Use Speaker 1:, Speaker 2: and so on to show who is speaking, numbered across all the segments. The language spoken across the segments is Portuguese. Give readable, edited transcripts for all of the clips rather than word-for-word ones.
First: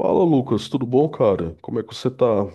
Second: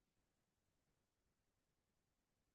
Speaker 1: Fala, Lucas, tudo bom, cara? Como é que você tá?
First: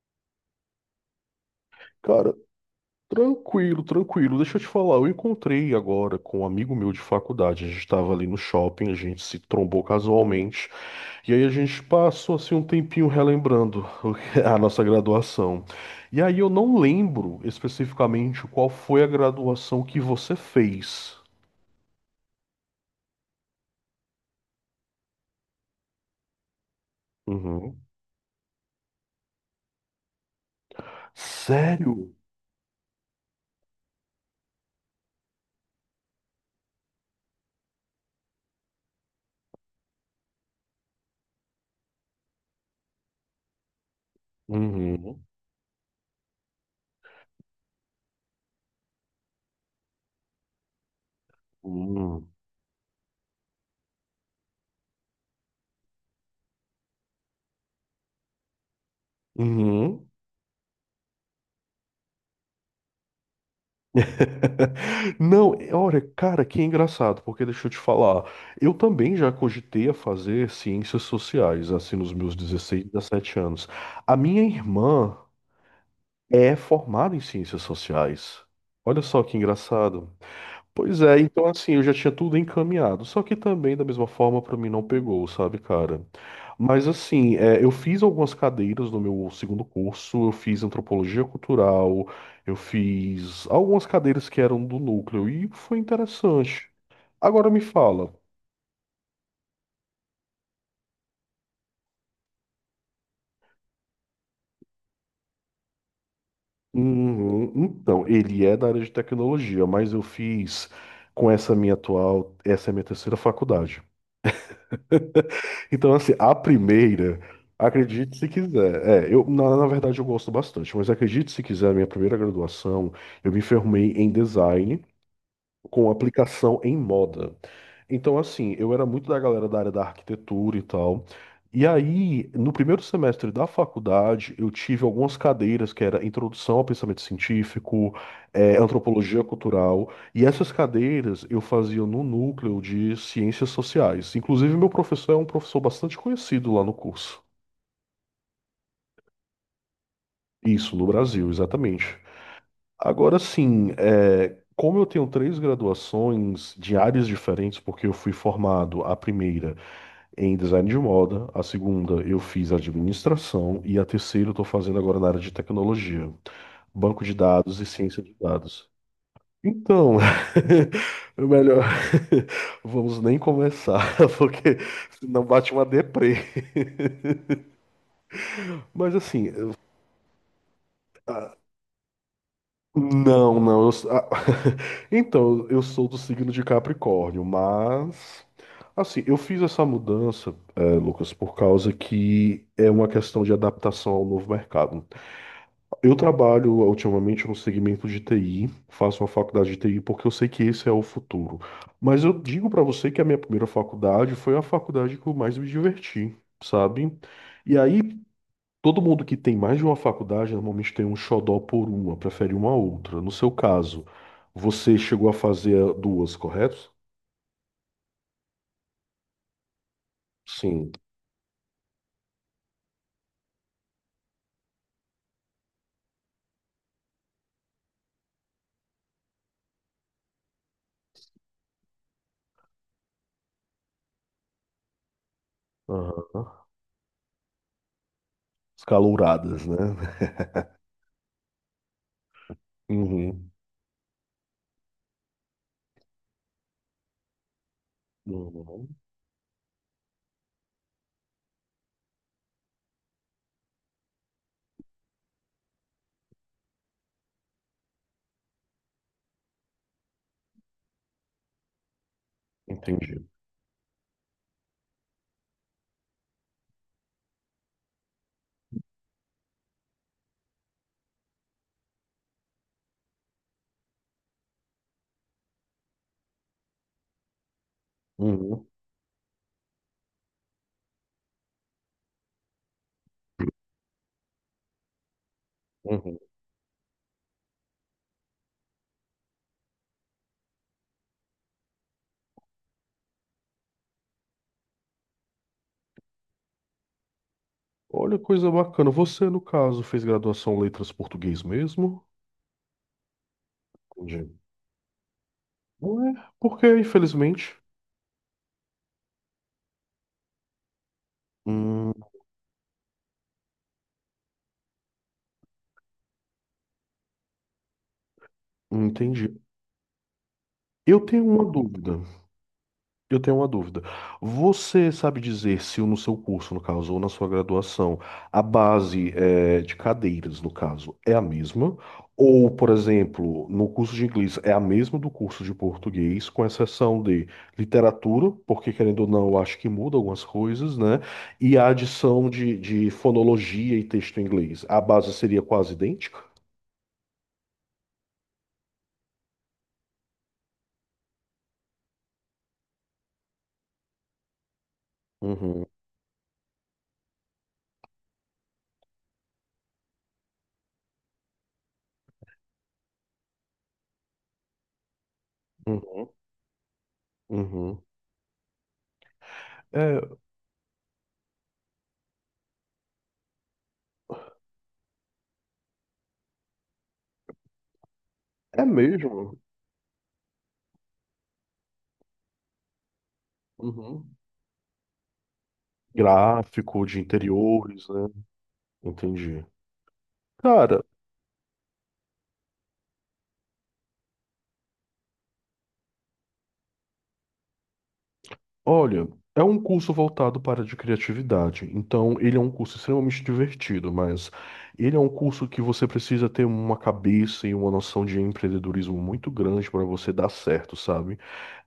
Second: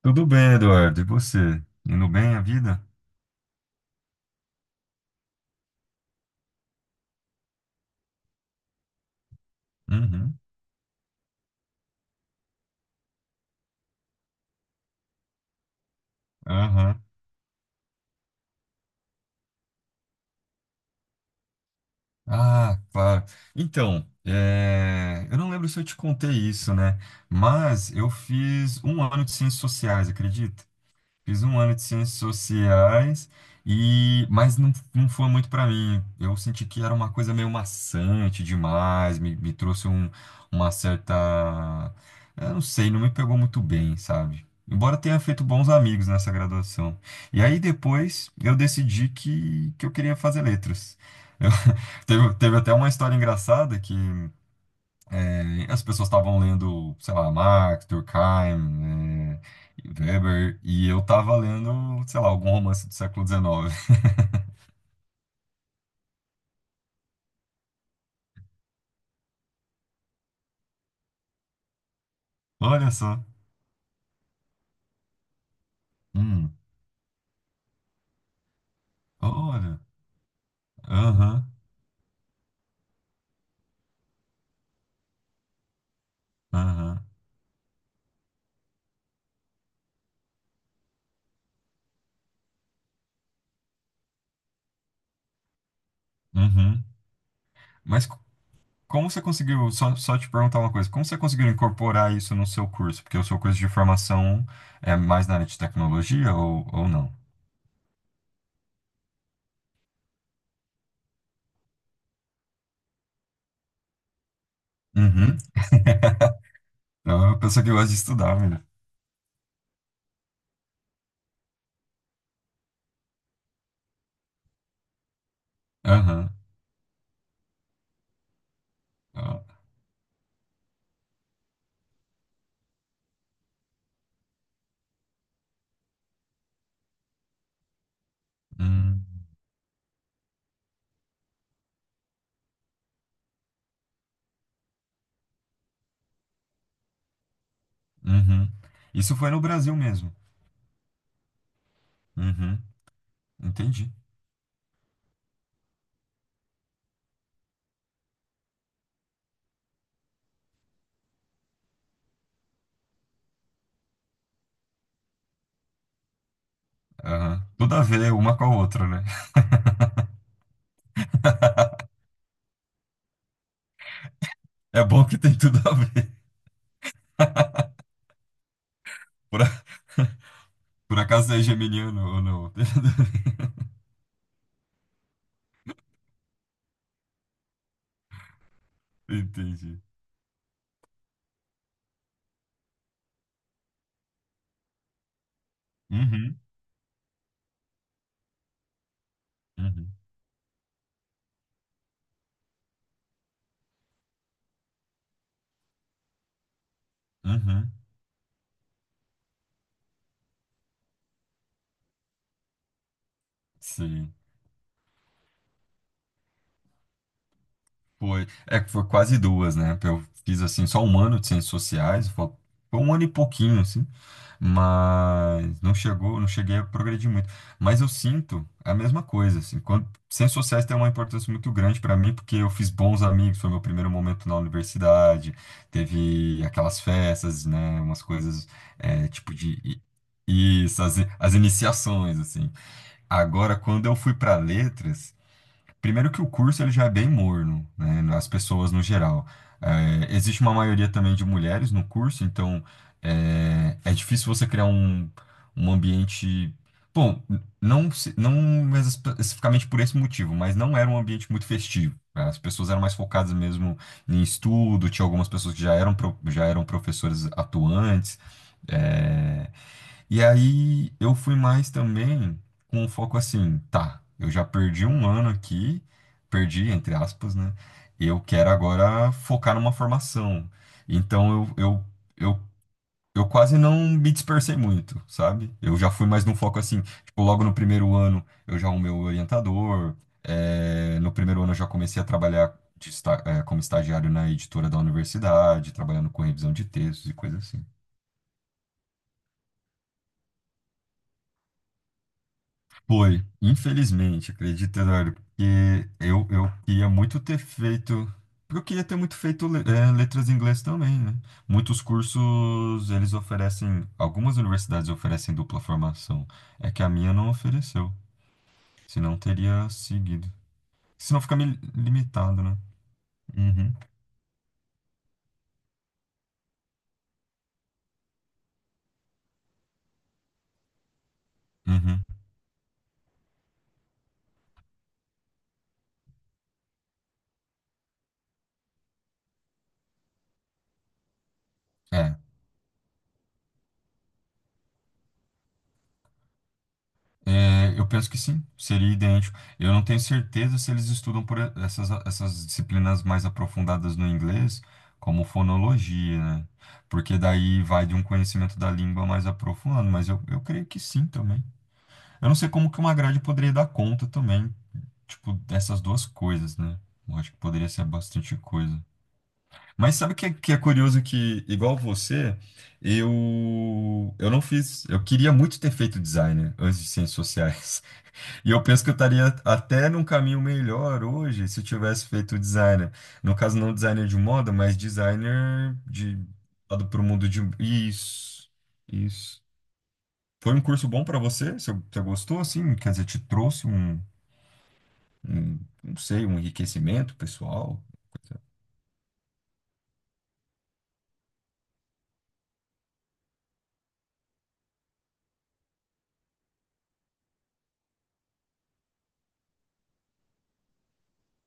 Speaker 2: Tudo bem, Eduardo. E você? Indo
Speaker 1: Cara,
Speaker 2: bem a vida?
Speaker 1: tranquilo. Deixa eu te falar, eu encontrei agora com um amigo meu de faculdade. A gente tava ali no shopping, a gente se trombou
Speaker 2: Uhum.
Speaker 1: casualmente, e aí a gente passou assim um tempinho relembrando o que- é a nossa graduação. E aí eu não
Speaker 2: Aham.
Speaker 1: lembro especificamente qual foi a graduação que você fez.
Speaker 2: Ah, claro. Então, eu não lembro se eu te contei isso, né?
Speaker 1: Uhum.
Speaker 2: Mas eu fiz um ano de ciências sociais, acredita? Fiz um ano de
Speaker 1: Sério?
Speaker 2: ciências sociais e mas não foi muito para mim. Eu senti que era uma coisa meio maçante demais, me trouxe uma certa, eu não sei, não me pegou muito bem, sabe? Embora tenha
Speaker 1: Uhum.
Speaker 2: feito bons amigos nessa graduação. E aí depois eu decidi que eu queria fazer letras. Eu-
Speaker 1: Uhum.
Speaker 2: teve até uma história engraçada que as pessoas estavam lendo, sei lá, Marx, Durkheim,
Speaker 1: Uhum.
Speaker 2: Weber, e eu tava lendo, sei lá, algum romance do século XIX.
Speaker 1: Não, é- Olha, cara, que engraçado, porque deixa eu te falar, eu também já cogitei a fazer ciências sociais, assim, nos meus dezesseis,
Speaker 2: Olha só.
Speaker 1: 17 anos. A minha irmã é
Speaker 2: Hum,
Speaker 1: formada em ciências sociais. Olha só que
Speaker 2: olha.
Speaker 1: engraçado. Pois é, então
Speaker 2: Aham,
Speaker 1: assim, eu já tinha tudo encaminhado. Só que também, da mesma forma, pra mim não pegou, sabe, cara? Mas
Speaker 2: aham,
Speaker 1: assim, é, eu fiz algumas cadeiras no meu segundo curso, eu fiz antropologia cultural, eu fiz algumas cadeiras que eram do núcleo e foi interessante.
Speaker 2: uhum.
Speaker 1: Agora me
Speaker 2: Mas
Speaker 1: fala,
Speaker 2: co- como você conseguiu, só te perguntar uma coisa, como você conseguiu incorporar isso no seu curso? Porque o seu curso de formação é mais na área de tecnologia ou não?
Speaker 1: uhum, então, ele é da área de tecnologia, mas eu fiz com essa minha atual, essa é a minha terceira faculdade.
Speaker 2: Uhum.
Speaker 1: Então, assim, a
Speaker 2: É
Speaker 1: primeira,
Speaker 2: uma pessoa que gosta de
Speaker 1: acredite se
Speaker 2: estudar, menino.
Speaker 1: quiser. É, na verdade, eu gosto bastante, mas acredite se quiser, a minha primeira graduação, eu me formei em design com
Speaker 2: Aham.
Speaker 1: aplicação em moda. Então, assim, eu era muito da
Speaker 2: Ó.
Speaker 1: galera da área da arquitetura e tal. E aí, no primeiro semestre da faculdade, eu tive algumas cadeiras que era Introdução ao Pensamento Científico,
Speaker 2: Hum.
Speaker 1: Antropologia Cultural, e essas cadeiras eu fazia no núcleo de Ciências Sociais. Inclusive, meu professor é um professor bastante conhecido lá no curso.
Speaker 2: Uhum. Isso foi no Brasil mesmo.
Speaker 1: Isso, no Brasil, exatamente.
Speaker 2: Uhum,
Speaker 1: Agora sim,
Speaker 2: entendi.
Speaker 1: é, como eu tenho três graduações de áreas diferentes, porque eu fui formado a primeira em design de moda, a segunda eu fiz administração e a terceira eu estou fazendo agora na área de tecnologia, banco de
Speaker 2: Aham.
Speaker 1: dados e
Speaker 2: Tudo a
Speaker 1: ciência
Speaker 2: ver
Speaker 1: de
Speaker 2: uma com a
Speaker 1: dados.
Speaker 2: outra, né?
Speaker 1: Então, o melhor, vamos nem começar, porque
Speaker 2: É bom que
Speaker 1: senão
Speaker 2: tem
Speaker 1: bate
Speaker 2: tudo
Speaker 1: uma
Speaker 2: a ver.
Speaker 1: deprê. Mas assim,
Speaker 2: Por, a- Por acaso é geminiano ou não?
Speaker 1: não. Então, eu sou do signo de Capricórnio, mas. Assim, eu fiz essa
Speaker 2: Entendi.
Speaker 1: mudança, Lucas, por causa que é uma questão de adaptação ao novo mercado. Eu
Speaker 2: Uhum,
Speaker 1: trabalho ultimamente no segmento de TI, faço uma faculdade de TI
Speaker 2: uhum,
Speaker 1: porque eu sei que esse é o futuro. Mas eu digo pra você que a minha primeira faculdade foi a faculdade que eu mais me diverti, sabe? E
Speaker 2: uhum.
Speaker 1: aí, todo mundo que tem mais de uma faculdade normalmente tem um xodó por uma, prefere uma a outra. No seu caso,
Speaker 2: Sim.
Speaker 1: você chegou a fazer duas, correto?
Speaker 2: Foi, é que foi quase duas, né? Eu fiz assim
Speaker 1: Sim.
Speaker 2: só um ano de ciências sociais, foi um ano e pouquinho assim, mas não chegou, não cheguei a progredir muito. Mas eu sinto a mesma coisa assim, quando ciências sociais tem uma importância muito grande para mim porque eu fiz bons amigos, foi meu primeiro momento na universidade,
Speaker 1: Aham.
Speaker 2: teve aquelas festas, né? Umas coisas é, tipo
Speaker 1: Escalouradas, né?
Speaker 2: de isso, as iniciações assim.
Speaker 1: Uhum.
Speaker 2: Agora, quando eu fui para letras, primeiro que o curso ele já é bem morno, né, nas
Speaker 1: Uhum.
Speaker 2: pessoas no geral. É, existe uma maioria também de mulheres no curso, então é difícil você criar um ambiente. Bom, não, não especificamente por esse motivo, mas não era um ambiente muito festivo. Né, as pessoas eram mais
Speaker 1: Entendi.
Speaker 2: focadas mesmo em estudo, tinha algumas pessoas que já eram, já eram professores atuantes. é, e aí eu fui mais também com um foco assim, tá, eu já perdi um ano aqui, perdi, entre aspas, né? Eu
Speaker 1: Uhum.
Speaker 2: quero agora focar numa formação. Então eu, eu quase não me dispersei muito, sabe? Eu já
Speaker 1: Uhum.
Speaker 2: fui mais num foco assim, tipo, logo no primeiro ano eu já arrumei o orientador, no primeiro ano eu já comecei a trabalhar como estagiário na editora da universidade, trabalhando com revisão de textos e coisas assim.
Speaker 1: Olha, coisa bacana. Você, no caso, fez graduação em letras português mesmo?
Speaker 2: Foi,
Speaker 1: Entendi.
Speaker 2: infelizmente, acredita, Eduardo,
Speaker 1: Não
Speaker 2: porque
Speaker 1: é? Porque,
Speaker 2: eu queria muito
Speaker 1: infelizmente.
Speaker 2: ter feito. Porque eu queria ter muito feito letras em inglês também, né?
Speaker 1: Hum,
Speaker 2: Muitos cursos, eles oferecem. Algumas universidades oferecem dupla formação. É que a minha não ofereceu.
Speaker 1: entendi.
Speaker 2: Senão teria seguido.
Speaker 1: Eu tenho
Speaker 2: Senão
Speaker 1: uma
Speaker 2: fica me
Speaker 1: dúvida.
Speaker 2: limitado, né?
Speaker 1: Eu tenho uma dúvida.
Speaker 2: Uhum,
Speaker 1: Você sabe dizer se no seu curso, no caso, ou na sua graduação, a base de cadeiras, no caso, é a mesma?
Speaker 2: uhum.
Speaker 1: Ou, por exemplo, no curso de inglês é a mesma do curso de português, com exceção de literatura, porque querendo ou não, eu acho que muda algumas coisas, né? E a adição
Speaker 2: É.
Speaker 1: de fonologia e texto em inglês. A base seria quase idêntica?
Speaker 2: É, eu penso que sim, seria idêntico. Eu não tenho certeza se eles estudam essas disciplinas mais aprofundadas no inglês, como
Speaker 1: Uhum,
Speaker 2: fonologia, né? Porque daí vai de um conhecimento da língua mais aprofundado, mas eu creio que sim também. Eu não sei como que uma grade poderia dar conta também, tipo,
Speaker 1: uhum,
Speaker 2: dessas duas coisas, né? Eu acho que
Speaker 1: uhum.
Speaker 2: poderia ser bastante coisa.
Speaker 1: É,
Speaker 2: Mas sabe o que, que é curioso que, igual você, eu não fiz. Eu queria muito ter feito designer antes de ciências sociais.
Speaker 1: é
Speaker 2: E eu penso que eu
Speaker 1: mesmo.
Speaker 2: estaria até num caminho melhor hoje se eu tivesse feito designer. No caso, não
Speaker 1: Uhum.
Speaker 2: designer de moda, mas designer de
Speaker 1: Gráfico de
Speaker 2: lado para o mundo de.
Speaker 1: interiores, né?
Speaker 2: Isso,
Speaker 1: Entendi.
Speaker 2: isso. Foi um
Speaker 1: Cara,
Speaker 2: curso bom para você? Você gostou, assim? Quer dizer, te trouxe um, não sei, um enriquecimento pessoal?
Speaker 1: olha, é um curso voltado para a de criatividade. Então, ele é um curso extremamente divertido, mas ele é um curso que você precisa ter uma cabeça e uma noção de empreendedorismo muito grande para você dar certo, sabe?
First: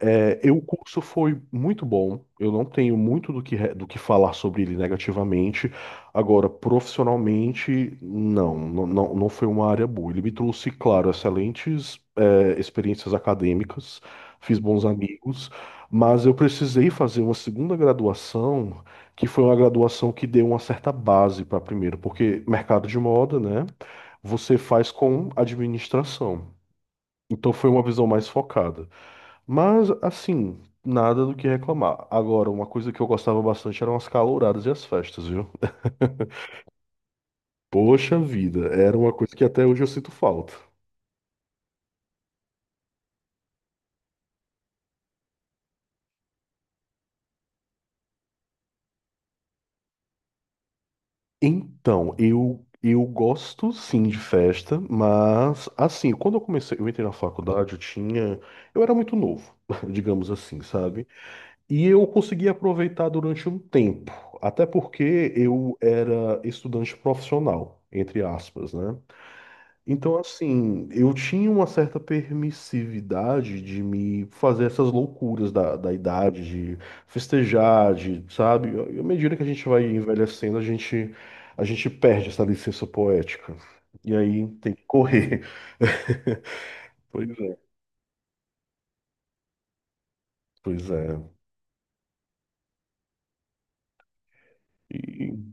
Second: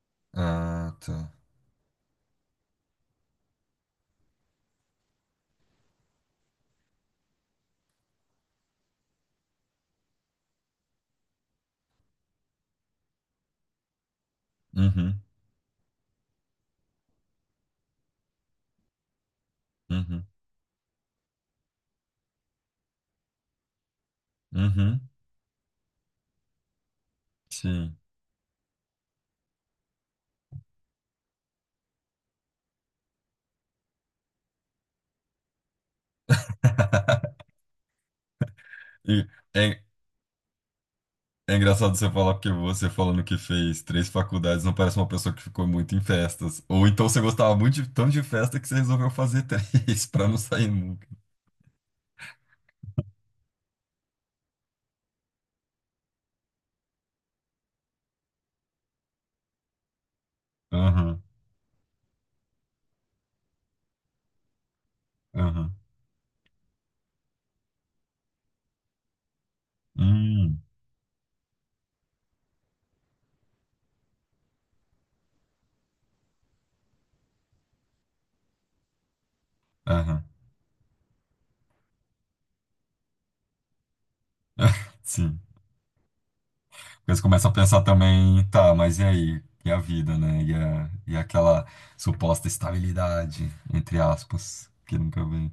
Speaker 1: É, eu, o
Speaker 2: Ah,
Speaker 1: curso
Speaker 2: tá.
Speaker 1: foi muito bom. Eu não tenho muito do que falar sobre ele negativamente. Agora, profissionalmente, não foi uma área boa. Ele me trouxe, claro, excelentes, é, experiências acadêmicas, fiz bons
Speaker 2: Uhum,
Speaker 1: amigos, mas eu precisei fazer uma segunda graduação, que foi uma graduação que
Speaker 2: uhum,
Speaker 1: deu uma certa base para a primeira, porque mercado de moda, né? Você faz
Speaker 2: uhum.
Speaker 1: com administração. Então foi uma
Speaker 2: Sim.
Speaker 1: visão mais focada. Mas, assim, nada do que reclamar. Agora, uma coisa que eu gostava bastante eram as calouradas e as festas, viu? Poxa vida, era uma
Speaker 2: E,
Speaker 1: coisa que até hoje
Speaker 2: é,
Speaker 1: eu sinto falta.
Speaker 2: é engraçado você falar porque você falando que fez três faculdades não parece uma pessoa que ficou muito em festas. Ou então você gostava muito tanto de festa que você resolveu fazer três pra não sair nunca.
Speaker 1: Então, eu gosto sim de festa, mas assim, quando eu comecei, eu entrei na faculdade, eu tinha, eu era muito novo, digamos assim, sabe?
Speaker 2: Aham,
Speaker 1: E eu consegui aproveitar durante um tempo, até porque
Speaker 2: aham.
Speaker 1: eu era estudante profissional, entre aspas, né? Então,
Speaker 2: Hum,
Speaker 1: assim, eu tinha uma certa permissividade de me fazer essas loucuras da idade, de festejar, de, sabe? E à medida que a gente vai
Speaker 2: aham.
Speaker 1: envelhecendo, a gente perde essa licença poética. E aí tem que
Speaker 2: Sim.
Speaker 1: correr.
Speaker 2: Porque você
Speaker 1: Pois
Speaker 2: começa a
Speaker 1: é,
Speaker 2: pensar também, tá, mas e aí? E a vida, né?
Speaker 1: pois é.
Speaker 2: E aquela suposta estabilidade, entre aspas, que nunca
Speaker 1: E
Speaker 2: vem.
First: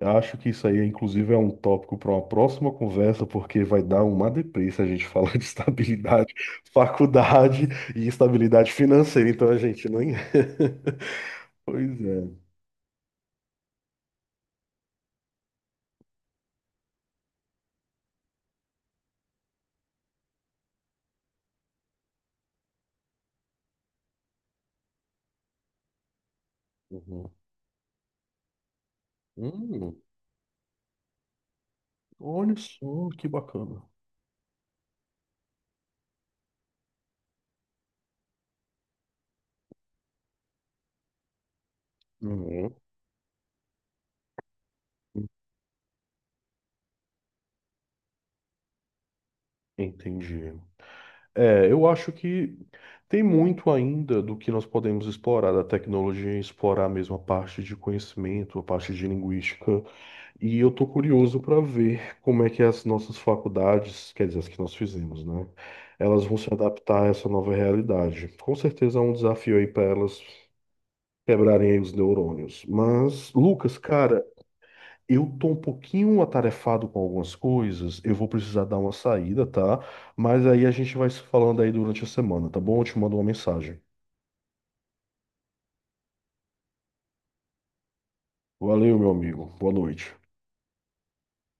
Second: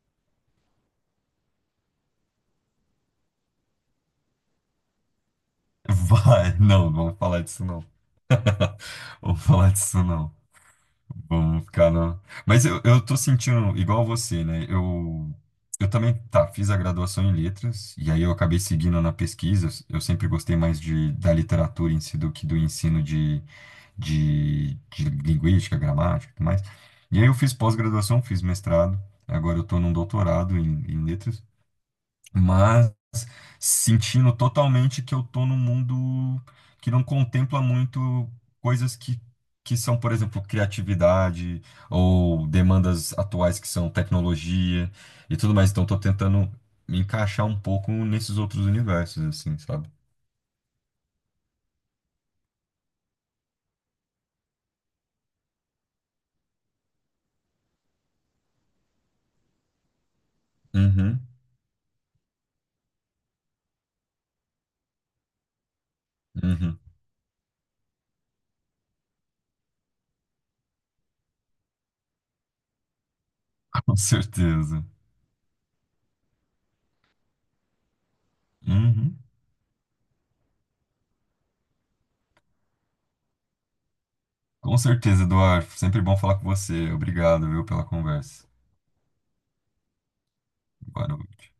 Speaker 1: acho que isso aí, inclusive, é um tópico para uma próxima conversa, porque vai dar uma deprê se a gente falar de estabilidade,
Speaker 2: Vai, não vamos falar disso
Speaker 1: faculdade
Speaker 2: não.
Speaker 1: e estabilidade financeira.
Speaker 2: Vamos
Speaker 1: Então a
Speaker 2: falar
Speaker 1: gente não.
Speaker 2: disso não. Vamos ficar
Speaker 1: Pois
Speaker 2: na.
Speaker 1: é.
Speaker 2: Mas eu tô sentindo igual você, né? Eu também, tá, fiz a graduação em letras, e aí eu acabei seguindo na pesquisa. Eu sempre gostei mais de, da literatura em si do que do ensino de linguística, gramática e tudo mais. E aí
Speaker 1: Uhum.
Speaker 2: eu fiz pós-graduação, fiz mestrado, agora eu tô num
Speaker 1: Hum,
Speaker 2: doutorado em letras,
Speaker 1: olha
Speaker 2: mas
Speaker 1: só, que bacana.
Speaker 2: sentindo totalmente que eu tô num mundo que não contempla muito coisas que são, por exemplo, criatividade ou
Speaker 1: Uhum.
Speaker 2: demandas atuais que são tecnologia e tudo mais. Então, tô tentando me encaixar um pouco nesses outros universos, assim, sabe?
Speaker 1: Entendi. É, eu acho que tem muito ainda do que nós podemos explorar da tecnologia, explorar mesmo a parte de conhecimento, a parte de linguística. E eu tô
Speaker 2: Uhum,
Speaker 1: curioso para ver como é que as nossas faculdades, quer dizer, as que nós fizemos, né? Elas vão se
Speaker 2: uhum,
Speaker 1: adaptar a essa nova realidade. Com certeza é um desafio aí para elas quebrarem aí os neurônios. Mas, Lucas,
Speaker 2: com
Speaker 1: cara,
Speaker 2: certeza.
Speaker 1: eu tô um pouquinho atarefado com algumas coisas, eu vou precisar dar uma
Speaker 2: Uhum.
Speaker 1: saída, tá? Mas aí a gente vai se falando aí durante a semana, tá bom? Eu te mando uma mensagem.
Speaker 2: Com certeza, Eduardo. Sempre bom falar com você. Obrigado, viu, pela conversa.
Speaker 1: Valeu, meu amigo. Boa noite.
Speaker 2: Boa noite.